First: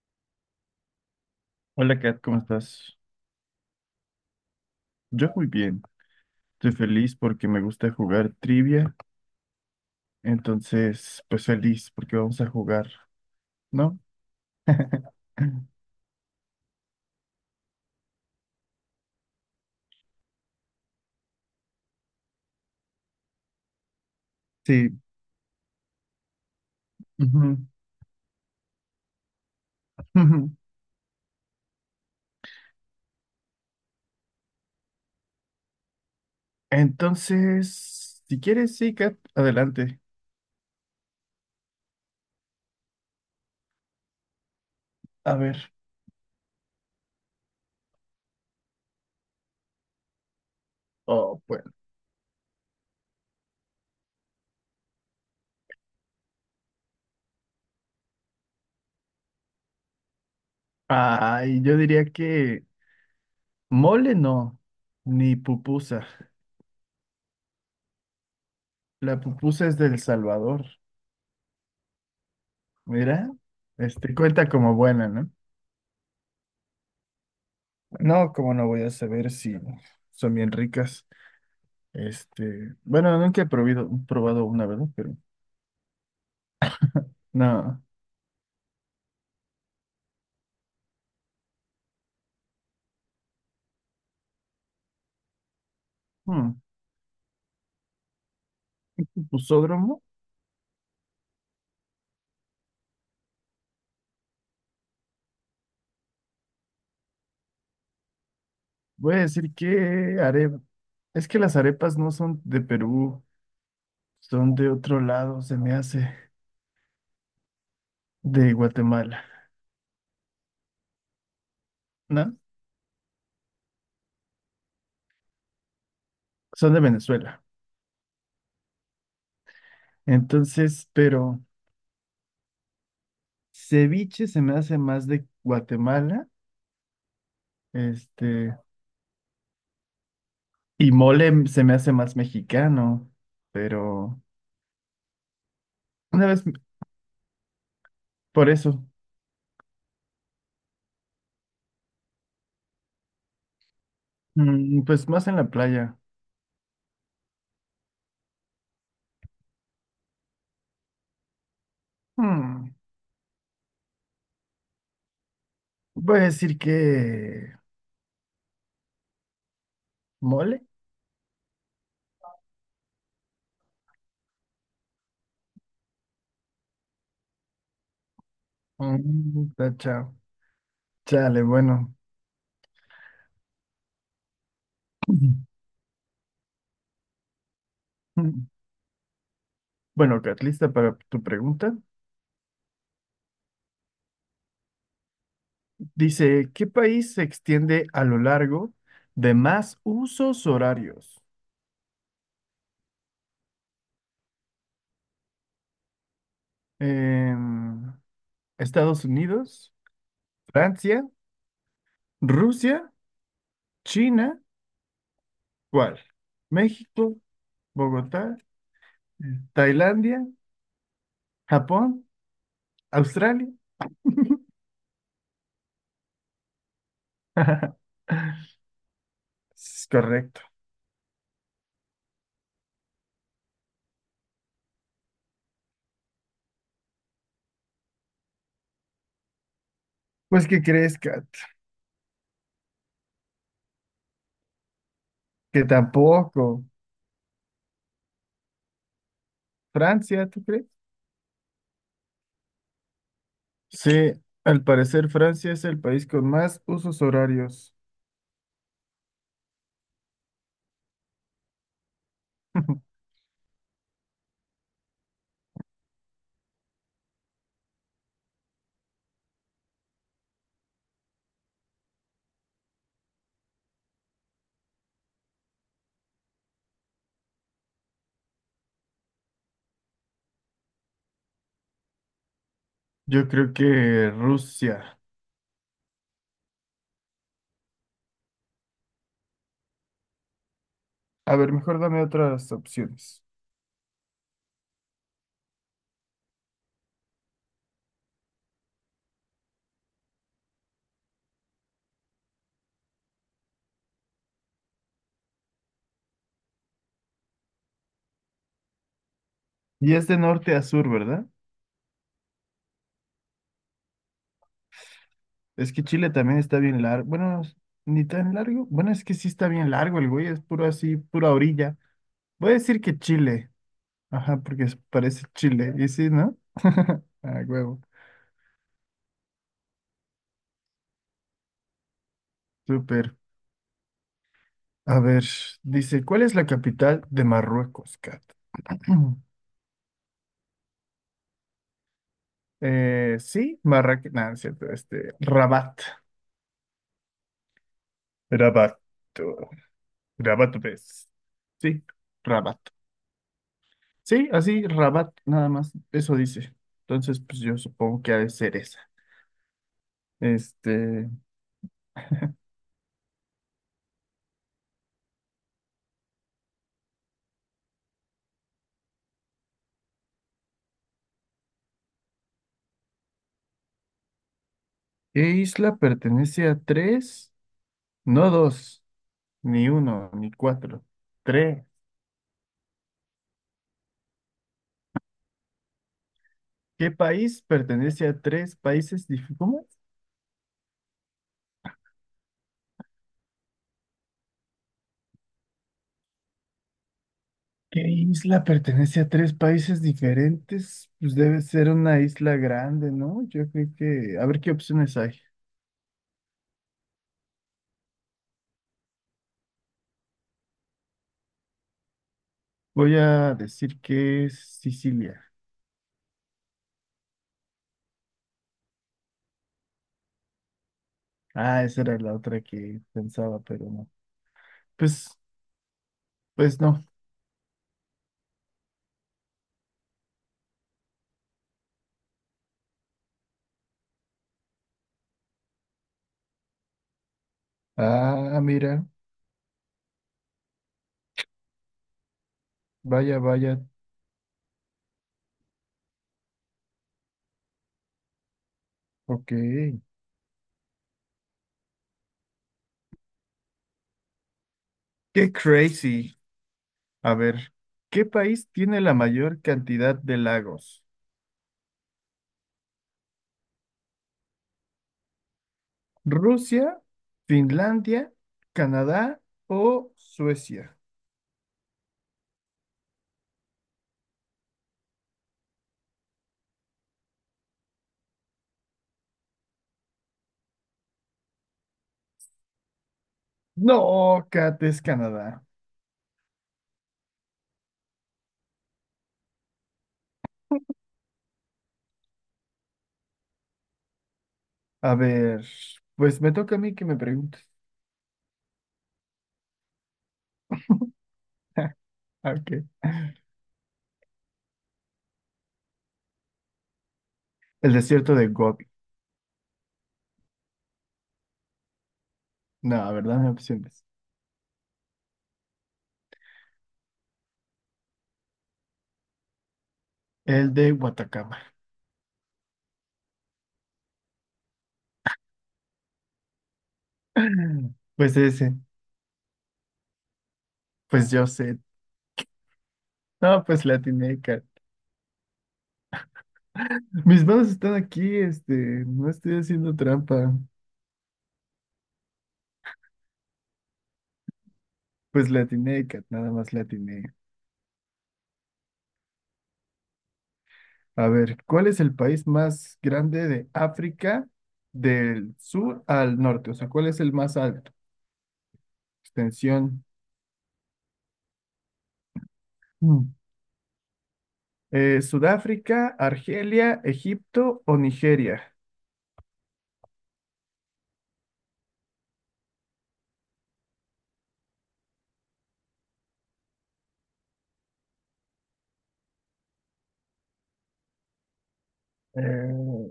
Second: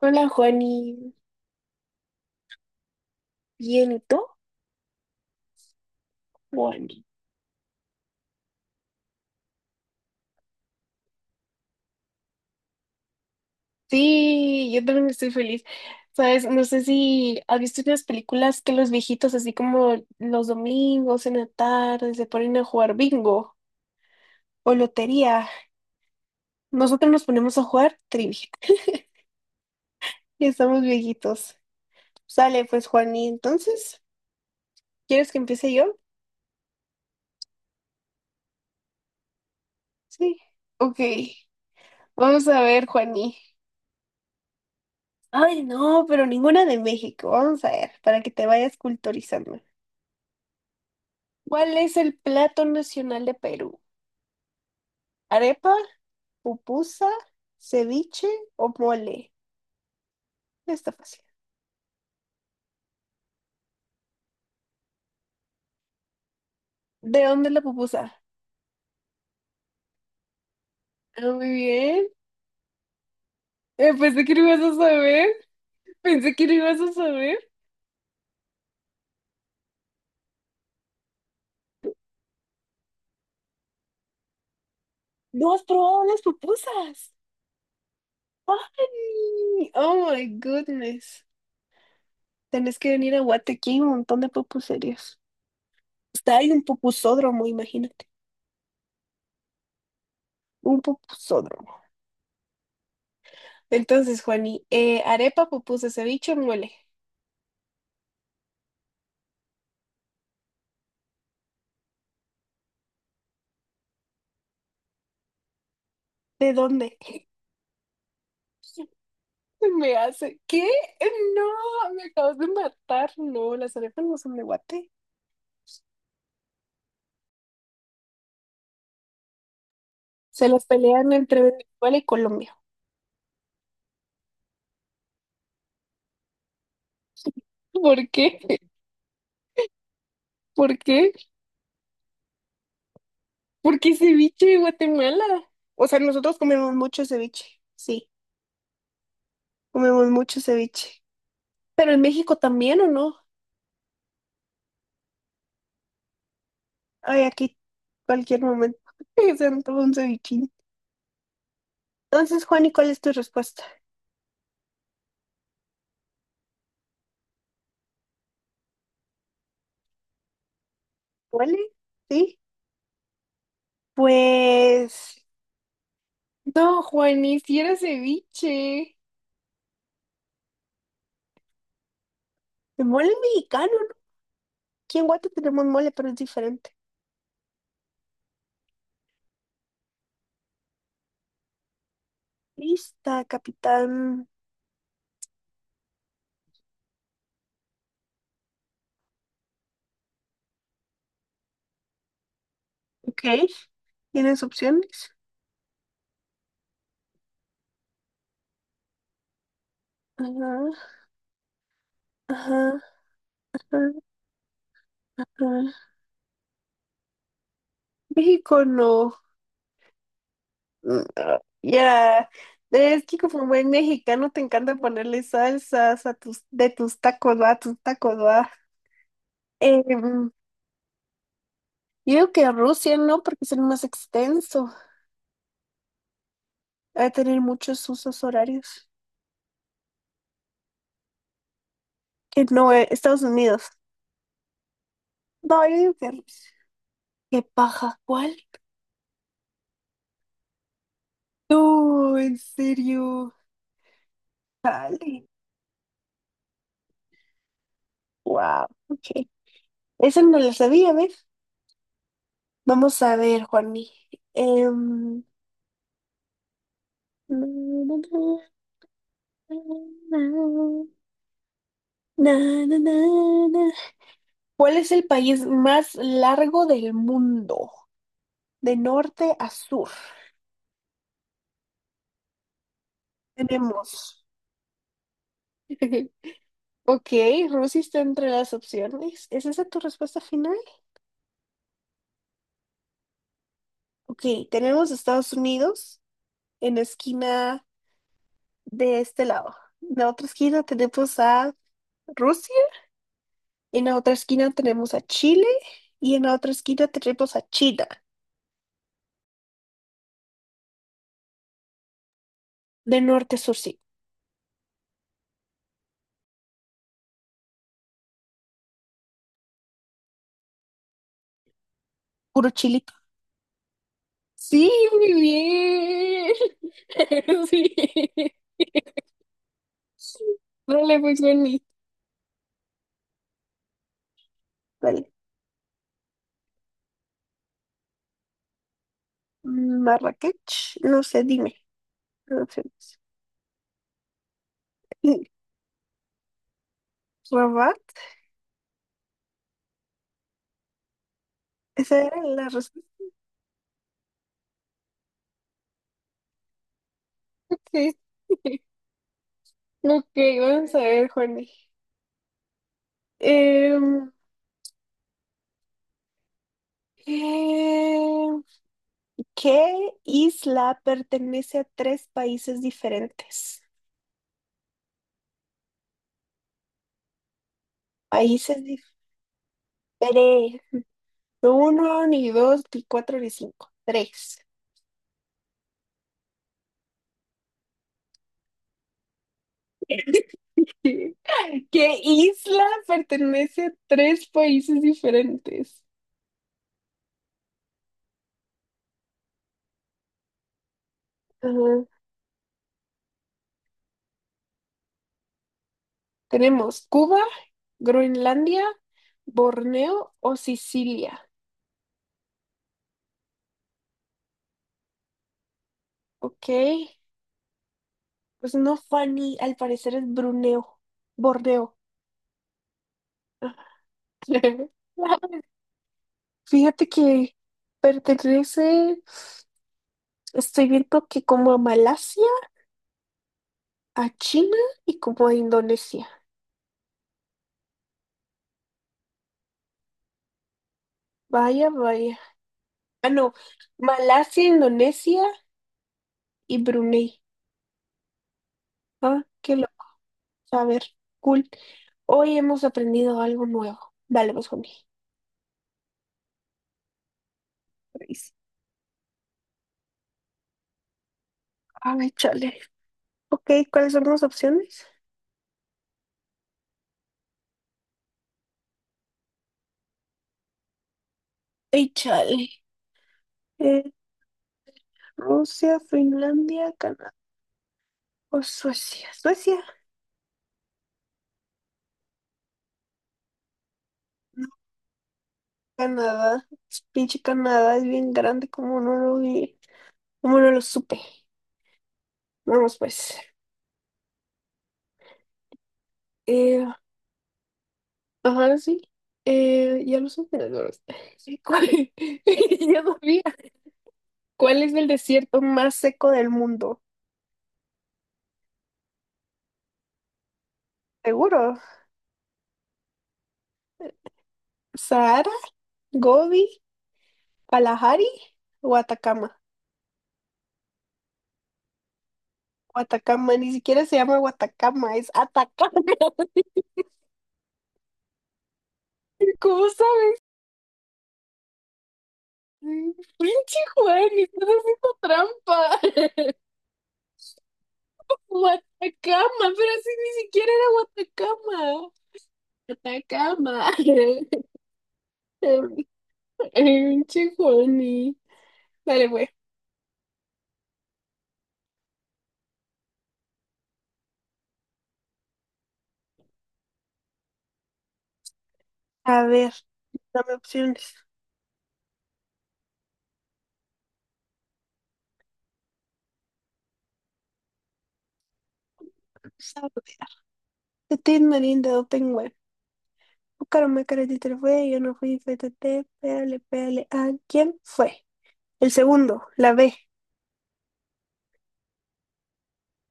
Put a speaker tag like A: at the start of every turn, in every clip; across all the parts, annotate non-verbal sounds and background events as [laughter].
A: Hola, Juani.
B: Hola Kat, ¿cómo estás?
A: Bien, ¿y tú?
B: Yo muy bien. Estoy
A: Juani.
B: feliz porque me gusta jugar trivia. Entonces, pues feliz porque vamos a jugar, ¿no?
A: Sí, yo también
B: [laughs]
A: estoy feliz. Sabes, no sé si has visto unas películas que los viejitos, así como los domingos en la tarde, se ponen a jugar bingo o
B: Sí.
A: lotería. Nosotros nos ponemos a
B: Ujú,
A: jugar trivia. [laughs] Ya
B: ujú.
A: estamos viejitos. Sale, pues, Juani. Entonces, ¿quieres que empiece yo?
B: Entonces, si quieres, sí, Kat, adelante.
A: Sí. Ok. Vamos a ver, Juani.
B: A
A: Ay,
B: ver.
A: no, pero ninguna de México. Vamos a ver, para que te vayas culturizando.
B: Oh, bueno.
A: ¿Cuál es el plato nacional de Perú? ¿Arepa, pupusa, ceviche o mole? Está fácil.
B: Ay, yo diría que mole no, ni pupusa.
A: ¿De dónde es la pupusa?
B: La pupusa es del Salvador.
A: Ah, muy bien.
B: Mira, este
A: Pensé que lo
B: cuenta
A: ibas
B: como
A: a
B: buena, ¿no?
A: saber. Pensé que lo ibas a saber.
B: No, como no voy a saber si son bien ricas. Este, bueno, nunca he probado una, ¿verdad? Pero
A: ¿No has probado las pupusas?
B: nada.
A: ¡Ay! Oh my goodness. Tenés que venir a Guate, aquí hay un montón de pupuserías. Está
B: Hmm.
A: ahí un pupusódromo, imagínate.
B: Pusódromo.
A: Un pupusódromo. Entonces, Juani, arepa, pupusa, ceviche, mole.
B: Voy a decir que arepa. Es que las arepas no son de Perú, son de otro lado, se me hace,
A: ¿De dónde? [laughs]
B: de Guatemala,
A: Me hace, ¿qué? No, me
B: ¿no?
A: acabas de matar. No, las arepas no son de Guate.
B: Son de Venezuela.
A: Se las
B: Entonces,
A: pelean
B: pero
A: entre Venezuela y Colombia.
B: ceviche se me hace más de Guatemala,
A: ¿Por qué?
B: este,
A: ¿Por
B: y
A: qué?
B: mole se me hace más mexicano,
A: ¿Por qué
B: pero
A: ceviche de Guatemala? O sea,
B: una
A: nosotros
B: vez,
A: comemos mucho ceviche. Sí,
B: por eso,
A: comemos mucho ceviche. Pero en México también, ¿o no?
B: pues más en la playa.
A: Ay, aquí, cualquier momento. [laughs] Se antoja un cevichín. Entonces,
B: Hmm.
A: Juani, ¿cuál es tu respuesta?
B: Voy a decir que mole.
A: ¿Huele? ¿Sí? Pues... No, Juani, si era ceviche.
B: Mm, tacha. Chale, bueno.
A: De mole mexicano. Aquí en Guate tenemos
B: [clears throat]
A: mole, pero es diferente.
B: [laughs] Bueno, Kat, lista para tu pregunta.
A: Lista, capitán.
B: Dice, ¿qué país se extiende a lo largo de más usos horarios?
A: Ok. ¿Tienes opciones?
B: Em, Estados Unidos,
A: Ajá,
B: Francia,
A: ajá,
B: Rusia,
A: ajá,
B: China,
A: ajá.
B: ¿cuál? México, Bogotá,
A: México no.
B: Tailandia,
A: Mm, ah,
B: Japón,
A: ya. Es que como
B: Australia.
A: buen mexicano te encanta ponerle salsas a tus, de tus tacos, va, a tus
B: [laughs]
A: tacos, va. Em,
B: Es correcto.
A: yo digo que Rusia no, porque es el más extenso. Va a tener muchos usos horarios.
B: Pues, ¿qué crees, Kat?
A: Que no, Estados Unidos.
B: Que
A: No, yo digo que
B: tampoco.
A: Rusia. Qué paja, ¿cuál?
B: Francia, ¿tú crees?
A: No, en serio.
B: Sí, al parecer
A: Dale.
B: Francia es el país con más usos horarios.
A: Wow. Ok. Esa no la sabía, ¿ves?
B: [laughs]
A: Vamos a ver, Juani. Em, na, na, na, na, na, na, na. ¿Cuál es el país más largo del mundo? De norte a sur.
B: Yo creo
A: Tenemos.
B: que Rusia.
A: [laughs] Ok, Rusia está entre las opciones. ¿Es esa tu respuesta final?
B: A ver, mejor dame otras opciones.
A: Ok, tenemos Estados Unidos en la esquina de este lado. En la otra esquina tenemos a Rusia, en la otra esquina tenemos a Chile y en la otra esquina tenemos a China.
B: ¿Y es de norte a sur, verdad?
A: De norte a sur, sí.
B: Es que Chile también está bien largo. Bueno, ni tan largo. Bueno, es que sí está bien largo el güey, es puro así, pura orilla.
A: Puro
B: Voy a decir
A: chilito.
B: que Chile. Ajá, porque
A: Sí, muy
B: parece Chile. ¿Y sí,
A: bien.
B: no? [laughs] Ah, huevo.
A: [laughs] Sí. Vale, pues vení.
B: Súper. A
A: Vale.
B: ver, dice, ¿cuál es la capital de Marruecos, Kat? [clears throat]
A: Marrakech, no sé, dime. No sé.
B: Sí, Marrakech, no, no es cierto, este,
A: Sí.
B: Rabat,
A: Rabat,
B: Rabat, Rabat, ves. Sí,
A: esa era la
B: Rabat.
A: respuesta.
B: Sí, así, Rabat, nada más, eso dice. Entonces, pues yo
A: Sí.
B: supongo que ha de ser
A: [laughs]
B: esa.
A: Ok, vamos a ver,
B: Este,
A: Juani. Em, em, ¿qué isla pertenece a tres países diferentes?
B: ¿qué isla pertenece a tres? No
A: Países
B: dos, ni uno, ni
A: diferentes.
B: cuatro, tres.
A: Uno, ni dos, ni cuatro, ni cinco. Tres.
B: ¿Qué país pertenece a tres países? ¿Cómo?
A: [laughs] ¿Qué isla pertenece a tres países diferentes?
B: ¿Qué isla pertenece a tres países diferentes? Pues debe ser
A: Ajá.
B: una isla grande, ¿no? Yo creo que... A ver qué opciones hay.
A: Tenemos Cuba, Groenlandia, Borneo o Sicilia.
B: Voy a decir que es Sicilia.
A: Ok. Pues no, Fanny, al parecer es Bruneo.
B: Ah,
A: Borneo.
B: esa era la otra que pensaba, pero no.
A: [laughs]
B: Pues, pues no.
A: Fíjate que pertenece. Estoy viendo que como a Malasia, a China y como a Indonesia.
B: Ah, mira.
A: Vaya, vaya. Ah,
B: Vaya,
A: no.
B: vaya.
A: Malasia, Indonesia y Brunei. Ah,
B: Ok.
A: qué lo. A ver, cool. Hoy hemos aprendido algo nuevo. Dale, vamos conmigo.
B: Qué crazy. A ver, ¿qué país tiene la mayor cantidad de lagos?
A: Ay, chale. Ok, ¿cuáles son las opciones?
B: ¿Rusia, Finlandia, Canadá o Suecia?
A: Ay, chale. Eh, Rusia, Finlandia, Canadá o Suecia. Suecia.
B: No,
A: No,
B: Kat, es Canadá.
A: Canadá. Pinche Canadá es bien grande, como no lo vi. Como no lo supe. Vamos, pues.
B: A ver, pues me toca a
A: Eh,
B: mí que me preguntes.
A: ajá, sí. Ya los emprendedores. [laughs] Sí, ¿cuál?
B: [laughs]
A: [laughs]
B: Ok.
A: Ya sabía. ¿Cuál es el desierto más seco del mundo?
B: El desierto de Gobi.
A: Seguro.
B: No, ¿verdad? No hay opciones.
A: ¿Sahara, Gobi, Kalahari o Atacama?
B: El de Watacama.
A: O Atacama, ni siquiera se llama Guatacama, es Atacama.
B: [laughs] Pues ese.
A: [laughs] ¿Cómo sabes?
B: Pues yo sé.
A: Mm,
B: No,
A: pinche
B: pues la
A: Juan,
B: atiné, Kat.
A: estás haciendo trampa. [laughs]
B: Mis manos están aquí, este. No estoy
A: Guatacama, pero
B: haciendo
A: si ni
B: trampa.
A: siquiera era Guatacama. Atacama. [laughs]
B: Pues la atiné, Kat. Nada más la atiné.
A: Pinche Juani. Dale, pues.
B: A ver, ¿cuál es el país más grande de África del sur al norte? O sea, ¿cuál es el más alto?
A: A ver,
B: Extensión.
A: dame opciones.
B: Mm. Sudáfrica, Argelia, Egipto o Nigeria.
A: Saborear. Petit Melinda Open Web. Buscaronme caretita fue, yo no fui, fétate, pégale, pégale. ¿A quién fue? El segundo, la B.
B: Eh,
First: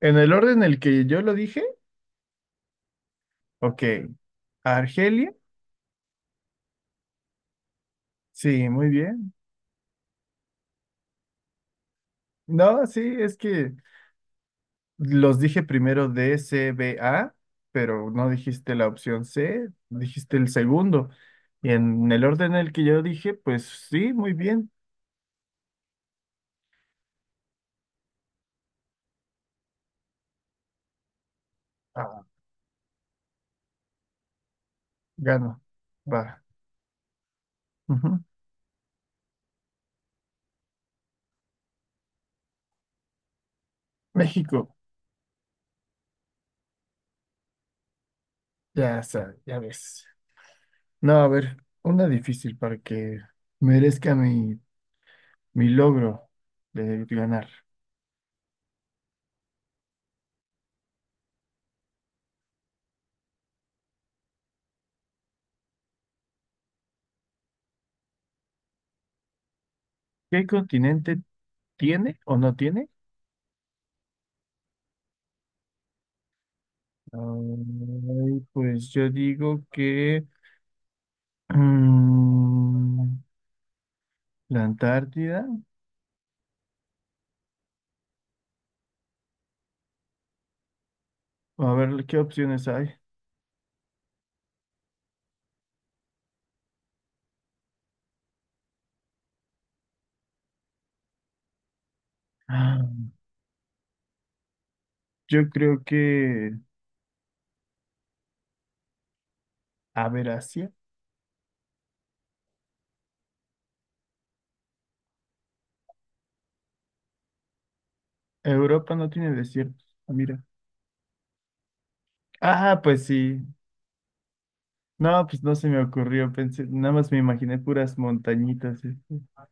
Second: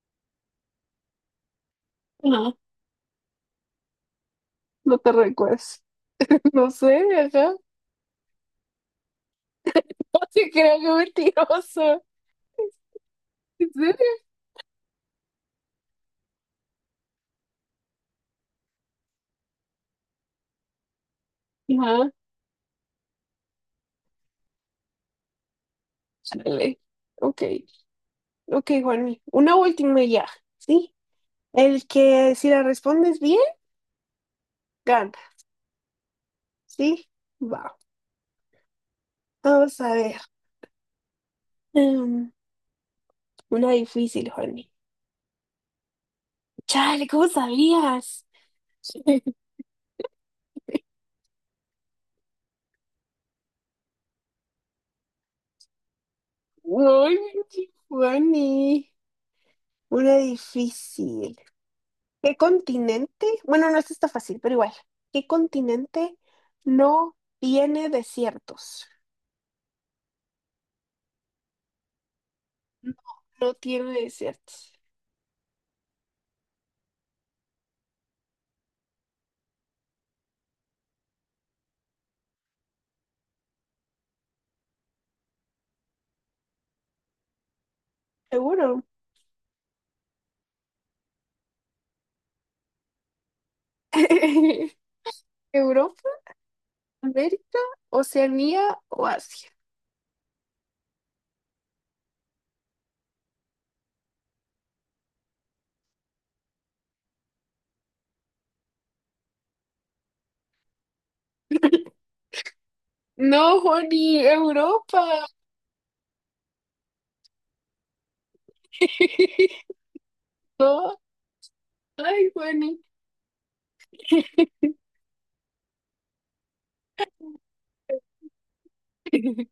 B: en el orden en el que yo lo dije,
A: No,
B: ok.
A: no te
B: Argelia,
A: recuerdas. No sé, ajá. [laughs]
B: sí, muy bien.
A: No te creo que mentiroso. [laughs]
B: No, sí, es
A: ¿En
B: que
A: serio?
B: los dije primero D, C, B, A, pero no dijiste la opción C, dijiste el segundo. Y en
A: Ajá.
B: el orden en el que yo dije, pues sí, muy bien.
A: Dale. Ok, ok, Juanmi. Una última ya, ¿sí? El
B: Ah,
A: que si la respondes bien, gana,
B: gano. Va.
A: ¿sí? Va.
B: Ujú.
A: Vamos a ver. Em, una difícil, Juanmi.
B: México,
A: Chale, ¿cómo sabías?
B: ya sabes,
A: [laughs]
B: ya ves. No, a ver, una difícil para que merezca mi mi logro de
A: Uy,
B: ganar.
A: Giovanni, una difícil. ¿Qué continente? Bueno, no esta está fácil, pero igual. ¿Qué continente no tiene desiertos?
B: ¿Qué continente tiene o no tiene?
A: No, no tiene desiertos.
B: Ay, pues yo digo que mm, la Antártida.
A: Seguro.
B: A ver, ¿qué opciones hay?
A: [laughs] ¿Europa, América, Oceanía o Asia?
B: Ah, yo creo que, a ver, Asia.
A: No, Juani, Europa.
B: Europa no tiene
A: [laughs]
B: desiertos. Ah, mira.
A: No, ay, Juani.
B: Ah, pues sí. No, pues no se me ocurrió. Pensé, nada más me imaginé puras montañitas, este,
A: [laughs]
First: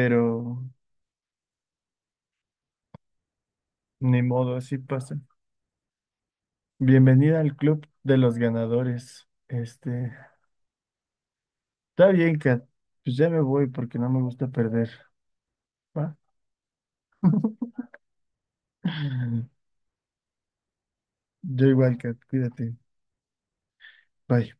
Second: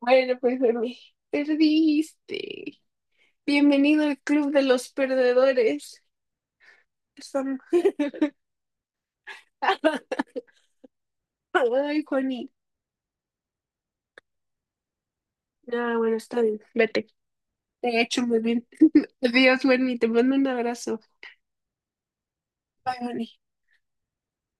A: Bueno, pues, Juani, perdiste. Bienvenido al
B: ni
A: Club
B: modo,
A: de
B: así
A: los
B: pasa.
A: Perdedores.
B: Bienvenida al
A: Son-
B: club de los ganadores. Este,
A: [laughs] Ay,
B: está bien,
A: Juani.
B: Kat. Pues ya me voy porque no me gusta perder.
A: Ah,
B: ¿Va?
A: bueno, está bien. Vete.
B: [laughs]
A: Te he hecho muy bien. Adiós, Wendy. Te mando un abrazo.
B: Yo igual, Kat. Cuídate.
A: Bye, Juani.
B: Bye.